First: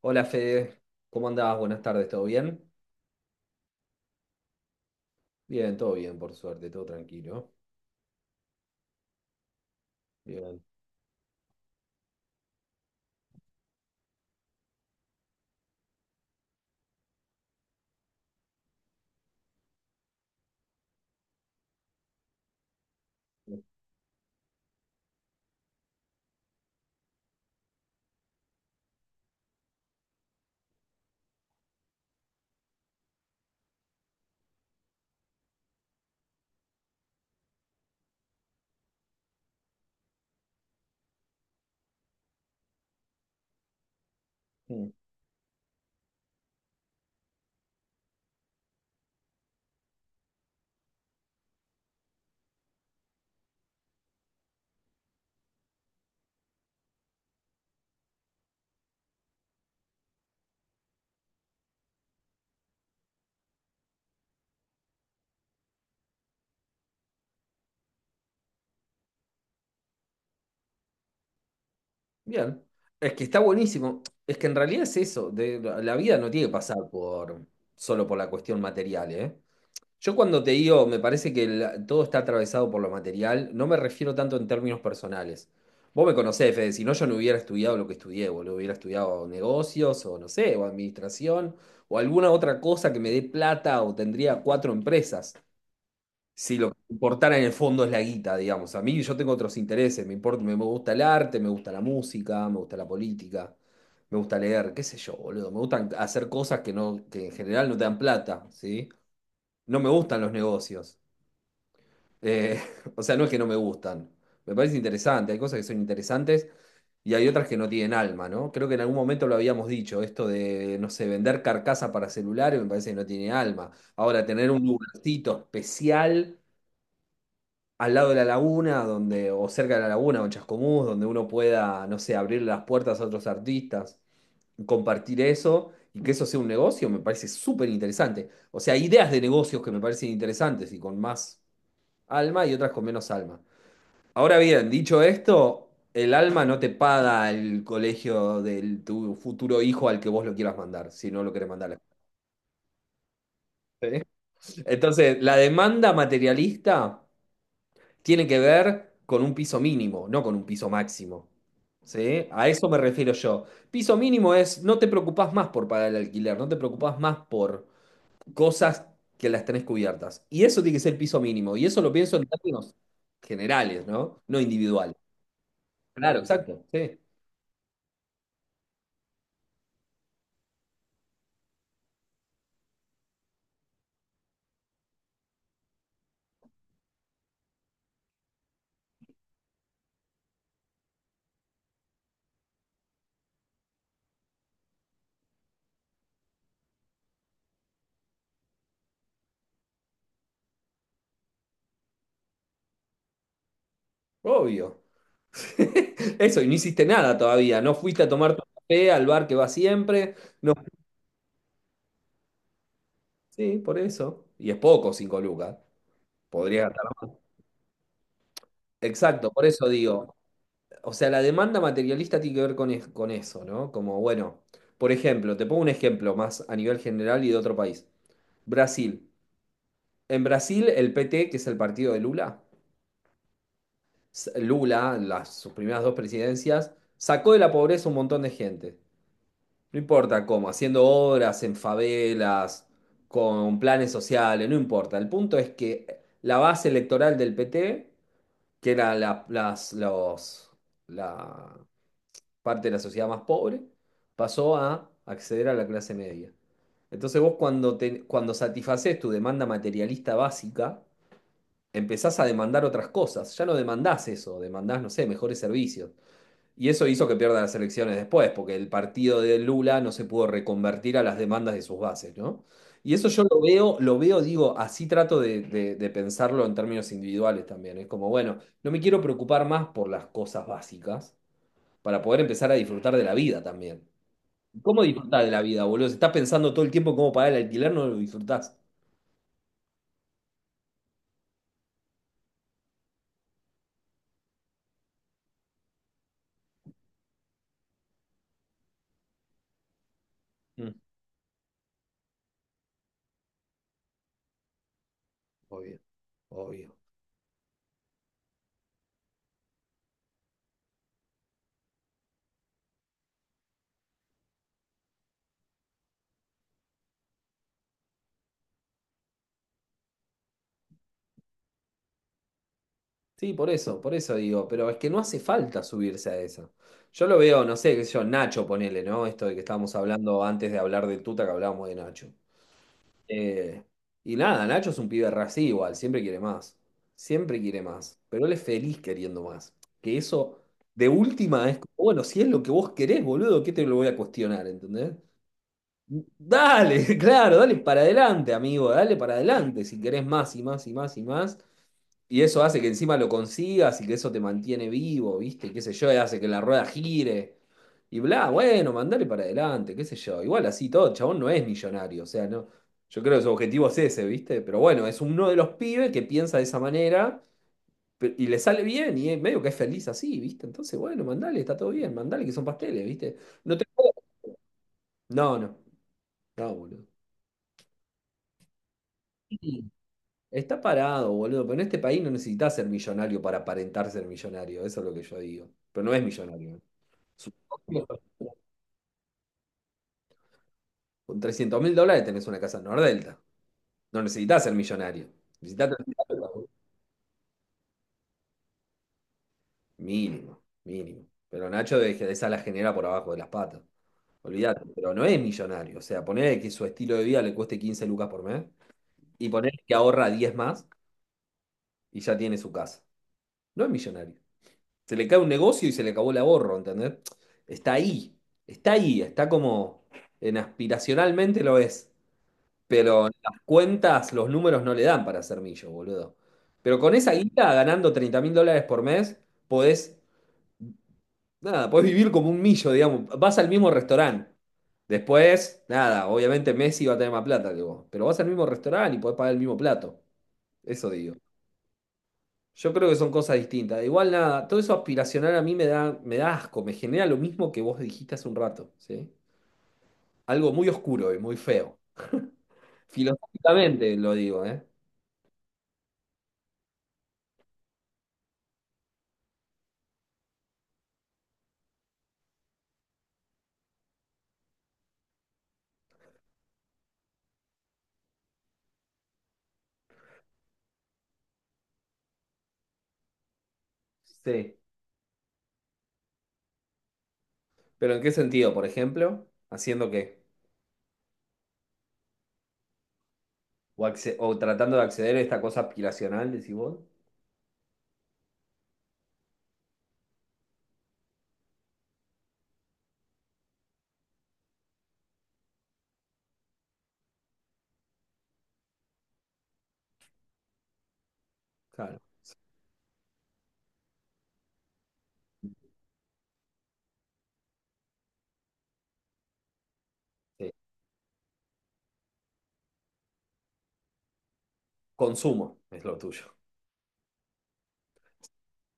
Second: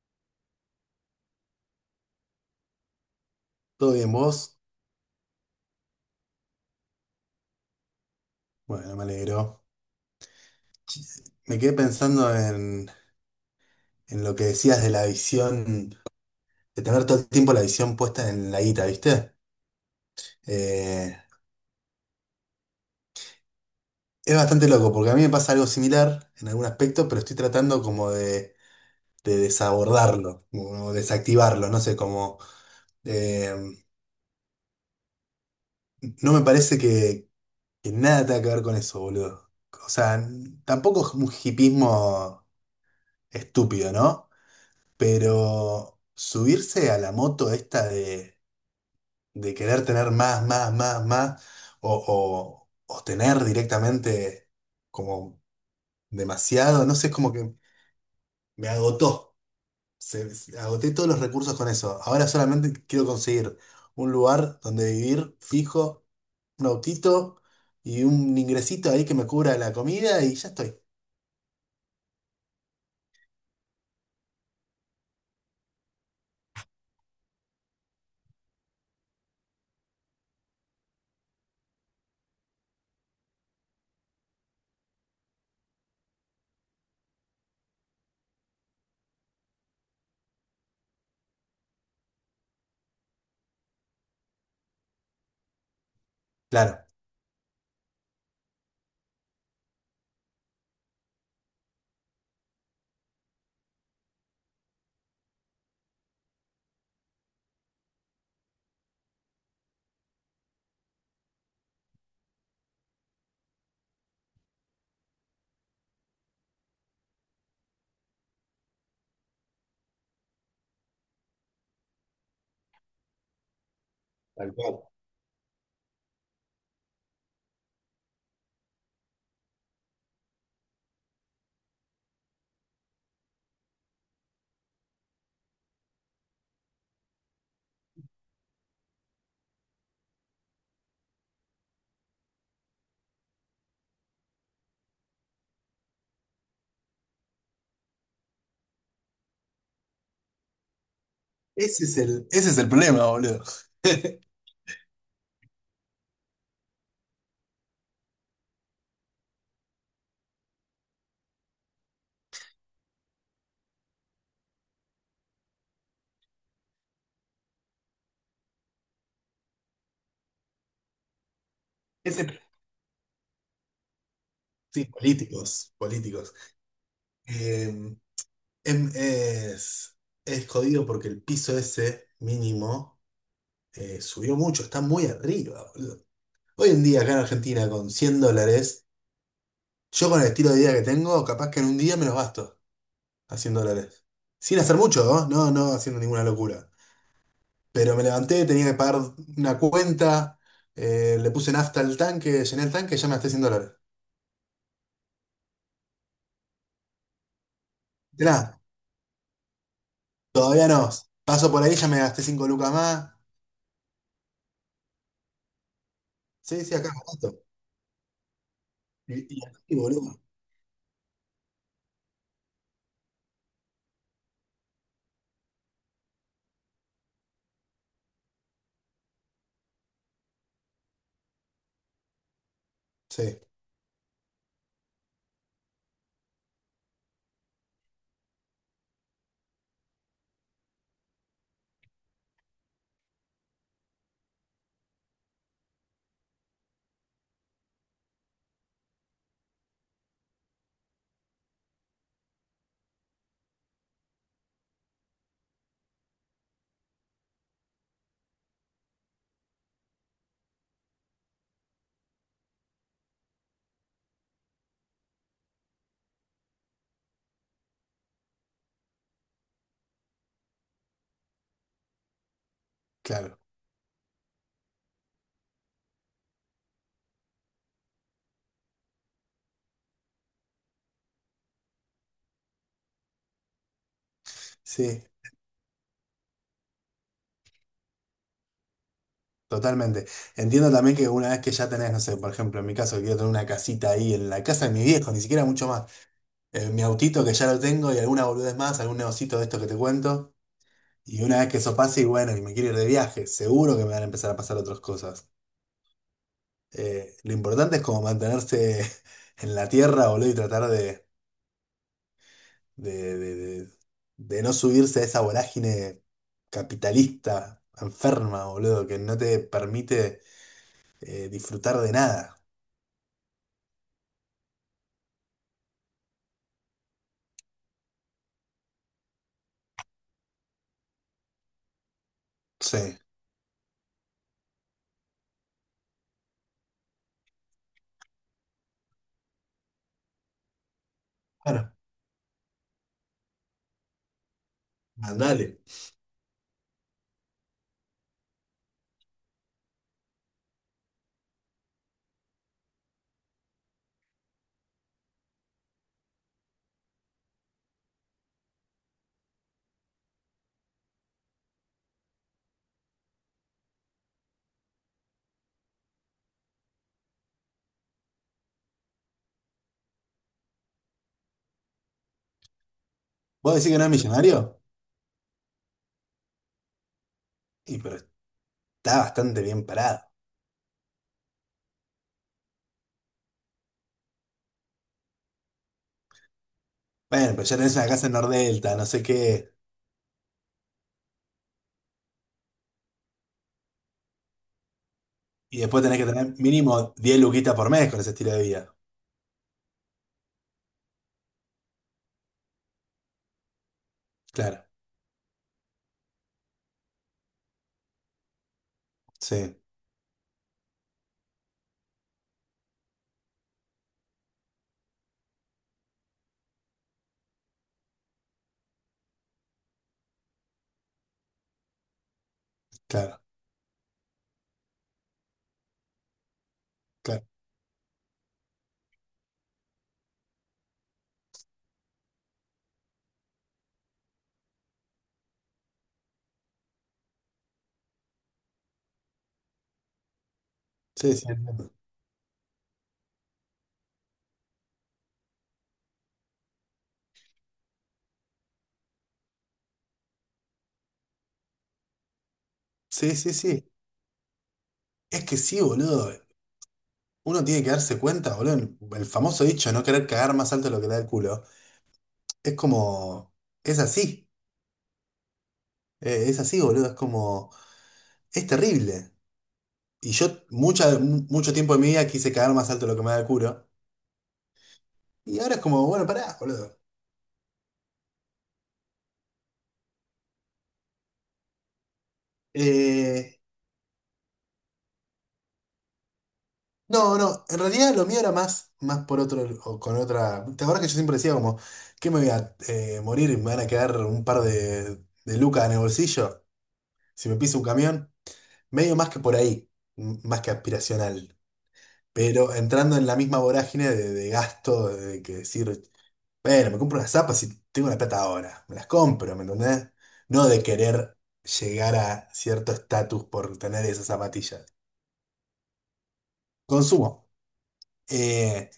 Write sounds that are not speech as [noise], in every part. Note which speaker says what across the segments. Speaker 1: Hola Fede, ¿cómo andás? Buenas tardes, ¿todo bien?
Speaker 2: ¿Todo bien vos?
Speaker 1: Bien, todo bien, por suerte, todo tranquilo.
Speaker 2: Bueno, me alegro.
Speaker 1: Bien.
Speaker 2: Me quedé pensando en lo que decías de la visión, de tener todo el tiempo la visión puesta en la guita, ¿viste? Eh, es bastante loco, porque a mí me pasa algo similar en algún aspecto, pero estoy tratando como de desabordarlo, como desactivarlo, no sé, como... eh, no me parece que nada tenga que ver con eso, boludo. O sea, tampoco es un hipismo estúpido, ¿no?
Speaker 1: Mm,
Speaker 2: Pero subirse a la moto esta de querer tener más, más, más, más, o, o, o tener directamente como demasiado, no sé, es como que me agotó. Agoté todos los recursos con eso. Ahora solamente quiero conseguir un lugar donde vivir fijo, un autito y un ingresito ahí que me cubra la comida y ya estoy.
Speaker 1: Bien. Es que está buenísimo. Es que en realidad es eso, de, la vida no tiene que pasar por, solo por la cuestión material, ¿eh? Yo cuando te digo, me parece que todo está atravesado por lo material, no me refiero tanto en términos personales. Vos me conocés, Fede, si no yo no hubiera estudiado lo que estudié, boludo, hubiera estudiado negocios o no sé, o administración o alguna otra cosa que me dé plata o tendría cuatro empresas. Si lo que
Speaker 2: Claro.
Speaker 1: me importara en el fondo es la guita, digamos. A mí yo tengo otros intereses, me importa, me gusta el arte, me gusta la música, me gusta la política, me gusta leer, qué sé yo, boludo. Me gustan hacer cosas que no, que en general no te dan plata, ¿sí? No me gustan los negocios. Eh, [laughs] o sea, no es que no me gustan. Me parece interesante, hay cosas que son interesantes y hay otras que no tienen alma, ¿no? Creo que en algún momento lo habíamos dicho, esto de, no sé, vender carcasa para celulares me parece que no tiene alma. Ahora, tener
Speaker 2: Tal
Speaker 1: un
Speaker 2: cual.
Speaker 1: lugarcito especial al lado de la laguna, donde, o cerca de la laguna, o en Chascomús, donde uno pueda, no sé, abrir las puertas a otros artistas, compartir eso y que eso sea un negocio, me parece súper interesante. O sea, hay ideas de negocios que me parecen interesantes y con más alma y otras con menos alma. Ahora bien, dicho esto, el alma no te paga el colegio de tu futuro hijo al que vos lo quieras mandar, si no lo querés mandar.
Speaker 2: Ese es el problema, boludo.
Speaker 1: ¿Sí?
Speaker 2: [laughs]
Speaker 1: Entonces, la demanda materialista tiene que ver con un piso mínimo, no con un piso máximo. ¿Sí? A eso me refiero yo. Piso mínimo es no te preocupás más por pagar el alquiler, no te preocupás más por cosas que las tenés cubiertas. Y eso tiene que ser el piso mínimo. Y eso lo pienso en
Speaker 2: Ese,
Speaker 1: términos generales, ¿no? No
Speaker 2: sí,
Speaker 1: individuales.
Speaker 2: políticos,
Speaker 1: Claro,
Speaker 2: políticos.
Speaker 1: exacto. Sí,
Speaker 2: Eh, em- es, es jodido porque el piso ese mínimo subió mucho, está muy arriba, boludo. Hoy en día acá en Argentina con US$100, yo con el estilo de vida que tengo, capaz que en un día me los gasto a US$100. Sin hacer mucho, ¿no? No, no haciendo ninguna locura. Pero me levanté, tenía que pagar una cuenta, le puse nafta al tanque, llené el tanque, ya me gasté US$100.
Speaker 1: obvio. [laughs] Eso, y no hiciste nada todavía. No fuiste a
Speaker 2: De
Speaker 1: tomar tu
Speaker 2: nada,
Speaker 1: café al bar que va siempre. No.
Speaker 2: todavía no. Paso por ahí, ya me gasté 5 lucas más.
Speaker 1: Sí, por eso. Y es poco, 5 lucas.
Speaker 2: Sí,
Speaker 1: Podría
Speaker 2: sí, acá me
Speaker 1: gastar.
Speaker 2: gasto. Y,
Speaker 1: Exacto,
Speaker 2: y
Speaker 1: por eso
Speaker 2: así,
Speaker 1: digo.
Speaker 2: boludo.
Speaker 1: O sea, la demanda materialista tiene que ver con, con eso, ¿no? Como, bueno, por ejemplo, te pongo un ejemplo más a nivel general y de otro país. Brasil. En Brasil, el PT, que es el partido de Lula,
Speaker 2: Sí,
Speaker 1: Lula, las, sus primeras dos presidencias, sacó de la pobreza un montón de gente. No importa cómo, haciendo obras en favelas, con planes sociales, no importa. El punto es que la base electoral del PT, que era la, las, los, la- parte de la sociedad más pobre, pasó a acceder a la clase media. Entonces vos cuando, cuando satisfaces tu demanda materialista básica, empezás a demandar otras cosas. Ya no demandás eso, demandás, no sé, mejores servicios. Y eso hizo que pierda las elecciones después, porque el partido de Lula no se pudo reconvertir a las demandas de sus bases, ¿no? Y eso yo
Speaker 2: claro,
Speaker 1: lo veo, digo, así trato de, de pensarlo en términos individuales también. Es como, bueno, no me quiero preocupar más por las cosas básicas, para poder empezar a disfrutar de la vida también. ¿Cómo
Speaker 2: sí,
Speaker 1: disfrutar de la vida, boludo? Si estás pensando todo el tiempo cómo pagar el alquiler, no lo disfrutás.
Speaker 2: totalmente. Entiendo también que una vez que ya tenés, no sé, por ejemplo, en mi caso, quiero tener una casita ahí en la casa de mi viejo, ni siquiera mucho más. Mi autito que ya lo tengo y alguna boludez más, algún negocito de esto que te cuento.
Speaker 1: Mm.
Speaker 2: Y una vez que eso pase, y bueno, y me quiero ir de viaje, seguro que me van a empezar a pasar otras cosas.
Speaker 1: Obvio, obvio.
Speaker 2: Lo importante es como mantenerse [laughs] en la tierra, boludo, y tratar de, de, de, de no subirse a esa vorágine capitalista, enferma, boludo, que no te permite disfrutar de nada.
Speaker 1: Sí, por eso digo, pero es que no hace falta subirse a eso. Yo lo veo, no sé, qué sé yo, Nacho, ponele, ¿no? Esto de que estábamos hablando antes de hablar de Tuta, que hablábamos de Nacho.
Speaker 2: Sí,
Speaker 1: Eh, y nada, Nacho es un pibe re así igual, siempre quiere más, pero él es feliz queriendo más. Que eso, de última, es
Speaker 2: claro,
Speaker 1: como, bueno, si es lo que vos querés, boludo, ¿qué te lo voy a cuestionar, ¿entendés?
Speaker 2: mandale.
Speaker 1: Dale, [laughs] claro, dale para adelante, amigo, dale para adelante, si querés más y más y más y más. Y eso hace que encima lo consigas y que eso te mantiene vivo, ¿viste? Qué sé yo, y hace que la rueda gire. Y bla, bueno, mandale para adelante, qué sé yo. Igual así todo, el chabón no es millonario, o sea, no. Yo creo que su objetivo es ese, ¿viste? Pero bueno, es uno de los pibes que piensa de esa manera y le sale bien y es medio que es feliz así, ¿viste? Entonces, bueno, mandale, está todo bien, mandale que son pasteles, ¿viste?
Speaker 2: ¿Vos
Speaker 1: No te...
Speaker 2: decís que no es millonario?
Speaker 1: No, no, no, boludo.
Speaker 2: Y pero está bastante bien parado.
Speaker 1: Está parado, boludo, pero en este país no necesitas ser millonario para aparentar ser millonario, eso es lo que yo digo. Pero no es millonario.
Speaker 2: Bueno, pero ya tenés
Speaker 1: Supongo.
Speaker 2: una casa en Nordelta, no sé qué.
Speaker 1: Con 300.000 dólares tenés una casa en Nordelta. No necesitas ser millonario.
Speaker 2: Y
Speaker 1: Necesitas
Speaker 2: después
Speaker 1: tener
Speaker 2: tenés que
Speaker 1: plata,
Speaker 2: tener
Speaker 1: boludo.
Speaker 2: mínimo 10 luquitas por mes con ese estilo de vida.
Speaker 1: Mínimo, mínimo. Pero Nacho de que esa la genera por abajo de las patas.
Speaker 2: Claro,
Speaker 1: Olvídate, pero no es millonario. O sea, poner que su estilo de vida le cueste 15 lucas por mes y poner
Speaker 2: sí,
Speaker 1: que ahorra 10 más y ya tiene su casa. No es millonario. Se le cae un negocio y se le acabó el ahorro, ¿entendés? Está ahí, está ahí, está como en aspiracionalmente lo es, pero
Speaker 2: claro,
Speaker 1: las cuentas, los números no le dan para ser millo, boludo. Pero con esa
Speaker 2: claro.
Speaker 1: guita, ganando 30.000 dólares por mes, podés, nada, podés vivir como un millo, digamos. Vas al mismo restaurante. Después, nada, obviamente Messi va a tener más plata que vos, pero vas al mismo restaurante y podés pagar el mismo plato. Eso
Speaker 2: Sí,
Speaker 1: digo.
Speaker 2: sí, entiendo.
Speaker 1: Yo creo que son cosas distintas. Igual nada, todo eso aspiracional a mí me da asco, me genera lo mismo que vos dijiste hace un rato, ¿sí? Algo muy oscuro y muy feo.
Speaker 2: Sí, sí, sí.
Speaker 1: Filosóficamente lo digo, ¿eh?
Speaker 2: Es que sí, boludo. Uno tiene que darse cuenta, boludo. El famoso dicho, no querer cagar más alto de lo que da el culo. Es como... es así. Es así, boludo. Es como... es terrible. Y yo mucho tiempo de mi vida quise caer más alto de lo que me da el culo.
Speaker 1: Sí.
Speaker 2: Y ahora es como, bueno, pará, boludo.
Speaker 1: ¿Pero en qué sentido? Por ejemplo, ¿haciendo qué?
Speaker 2: Eh,
Speaker 1: O, o tratando de acceder a esta cosa aspiracional, decís vos.
Speaker 2: no, no, en realidad lo mío era más por otro, o con otra. ¿Te acuerdas que yo siempre decía como, que me voy a morir y me van a quedar un par de lucas en el bolsillo si me piso un camión? Medio más que por ahí, más que aspiracional.
Speaker 1: Claro.
Speaker 2: Pero entrando en la misma vorágine de gasto, de que decir, bueno, me compro unas zapas si tengo la plata ahora. Me las compro, ¿me entendés? No
Speaker 1: Sí.
Speaker 2: de querer llegar a cierto estatus por tener esas zapatillas.
Speaker 1: Consumo es lo tuyo.
Speaker 2: Consumo. Eh,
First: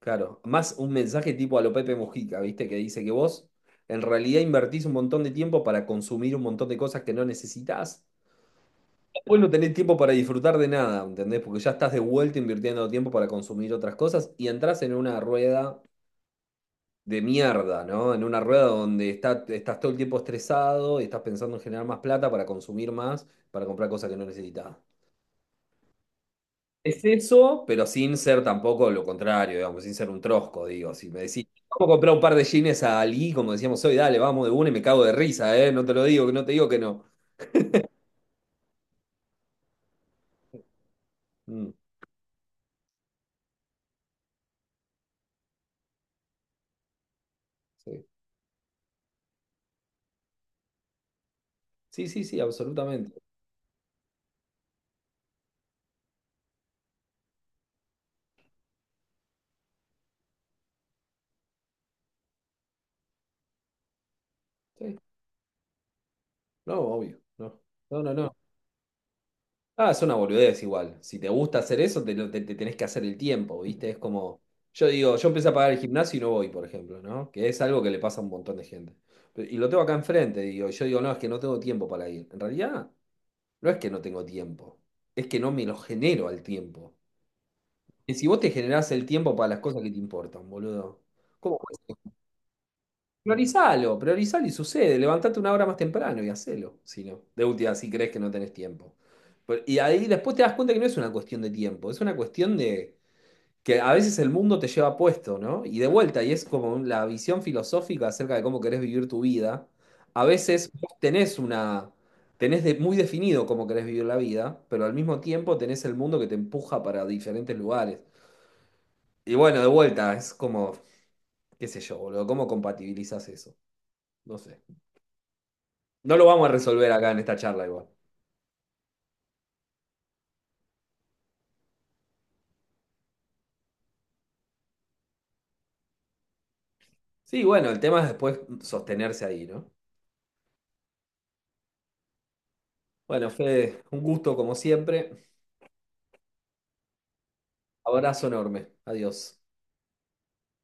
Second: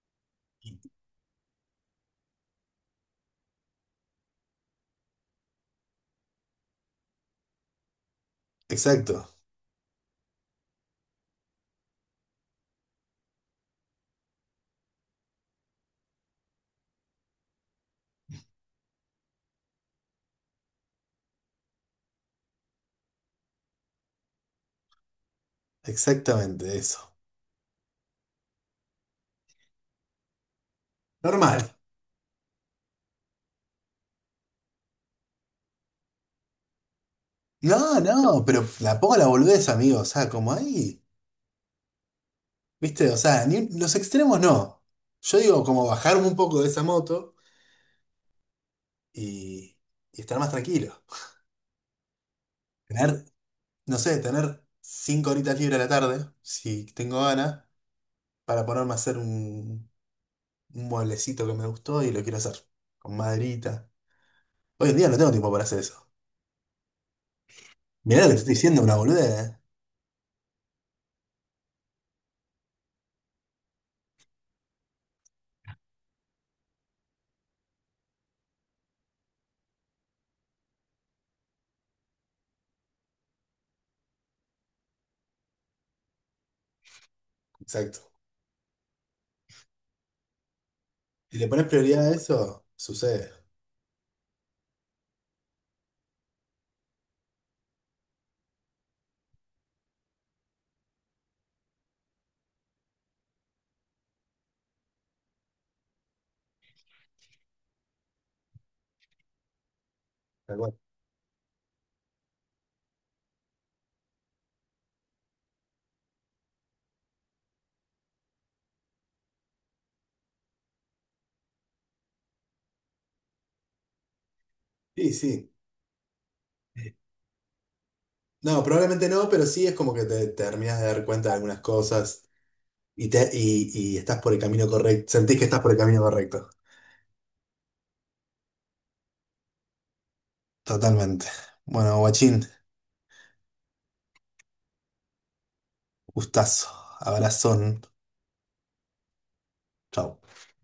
Speaker 1: Claro. Más un mensaje tipo a lo Pepe Mujica, ¿viste? Que dice que vos en realidad invertís un montón de tiempo para consumir un montón de cosas que no necesitas.
Speaker 2: exacto,
Speaker 1: Vos no tenés tiempo para disfrutar de nada, ¿entendés? Porque ya estás de vuelta invirtiendo tiempo para consumir otras cosas y entras en una rueda de mierda, ¿no? En una rueda donde estás todo el tiempo estresado y estás pensando en generar más plata para consumir más, para comprar cosas que no necesitas.
Speaker 2: exactamente
Speaker 1: Es
Speaker 2: eso.
Speaker 1: eso, pero sin ser tampoco lo contrario, digamos, sin ser un trosco, digo. Si me decís,
Speaker 2: Normal.
Speaker 1: vamos a comprar un par de jeans a Ali, como decíamos hoy, dale, vamos de una y me cago de risa, ¿eh? No te lo digo, no te digo que no.
Speaker 2: No, no, pero la pongo la boludez, amigo. O sea, como ahí.
Speaker 1: Mm,
Speaker 2: ¿Viste? O sea, los extremos no. Yo digo, como bajarme un poco de esa moto
Speaker 1: sí,
Speaker 2: y, y estar más tranquilo.
Speaker 1: sí, sí, sí, absolutamente.
Speaker 2: Tener, no sé, tener 5 horitas libres a la tarde, si tengo ganas para ponerme a hacer un mueblecito que me gustó y lo quiero hacer con maderita. Hoy en
Speaker 1: Sí.
Speaker 2: día no tengo tiempo para hacer eso.
Speaker 1: No, obvio, no. No, no,
Speaker 2: Mirá lo que
Speaker 1: no.
Speaker 2: te estoy diciendo, una boludez, ¿eh?
Speaker 1: Ah, es una boludez igual. Si te gusta hacer eso, te tenés que hacer el tiempo, ¿viste? Es como, yo digo, yo empecé a pagar el gimnasio y no voy, por ejemplo, ¿no? Que es algo que le pasa a un montón de gente. Y lo tengo acá enfrente, digo, y yo digo, no, es que no tengo tiempo para ir. En realidad, no es que no tengo tiempo, es que no me lo genero al tiempo.
Speaker 2: Exacto.
Speaker 1: Y si vos te generás el tiempo para las cosas que te importan, boludo,
Speaker 2: Si le
Speaker 1: ¿cómo?
Speaker 2: pones prioridad a eso, sucede.
Speaker 1: Priorizalo, priorizalo y sucede. Levantate una hora más temprano y hacelo. Si no, de última, si crees que no tenés tiempo. Y ahí después te das cuenta que no es una cuestión de tiempo, es una cuestión de que a veces el mundo te lleva puesto, ¿no? Y de vuelta, y es como la visión filosófica acerca de cómo querés vivir tu vida. A
Speaker 2: Tal
Speaker 1: veces
Speaker 2: cual.
Speaker 1: vos tenés una, tenés muy definido cómo querés vivir la vida, pero al mismo tiempo tenés el mundo que te empuja para diferentes lugares. Y bueno, de vuelta, es como, qué sé yo, boludo, ¿cómo compatibilizás eso? No sé.
Speaker 2: Sí, sí.
Speaker 1: No lo vamos a resolver acá en esta charla igual.
Speaker 2: No, probablemente no, pero sí es como terminas de dar cuenta de algunas cosas y estás por el camino correcto. Sentís que estás por el camino correcto.
Speaker 1: Sí, bueno, el tema es después sostenerse ahí, ¿no?
Speaker 2: Totalmente. Bueno, guachín,
Speaker 1: Bueno, Fede, un gusto como siempre.
Speaker 2: gustazo, abrazón.
Speaker 1: Abrazo enorme. Adiós.
Speaker 2: Chau.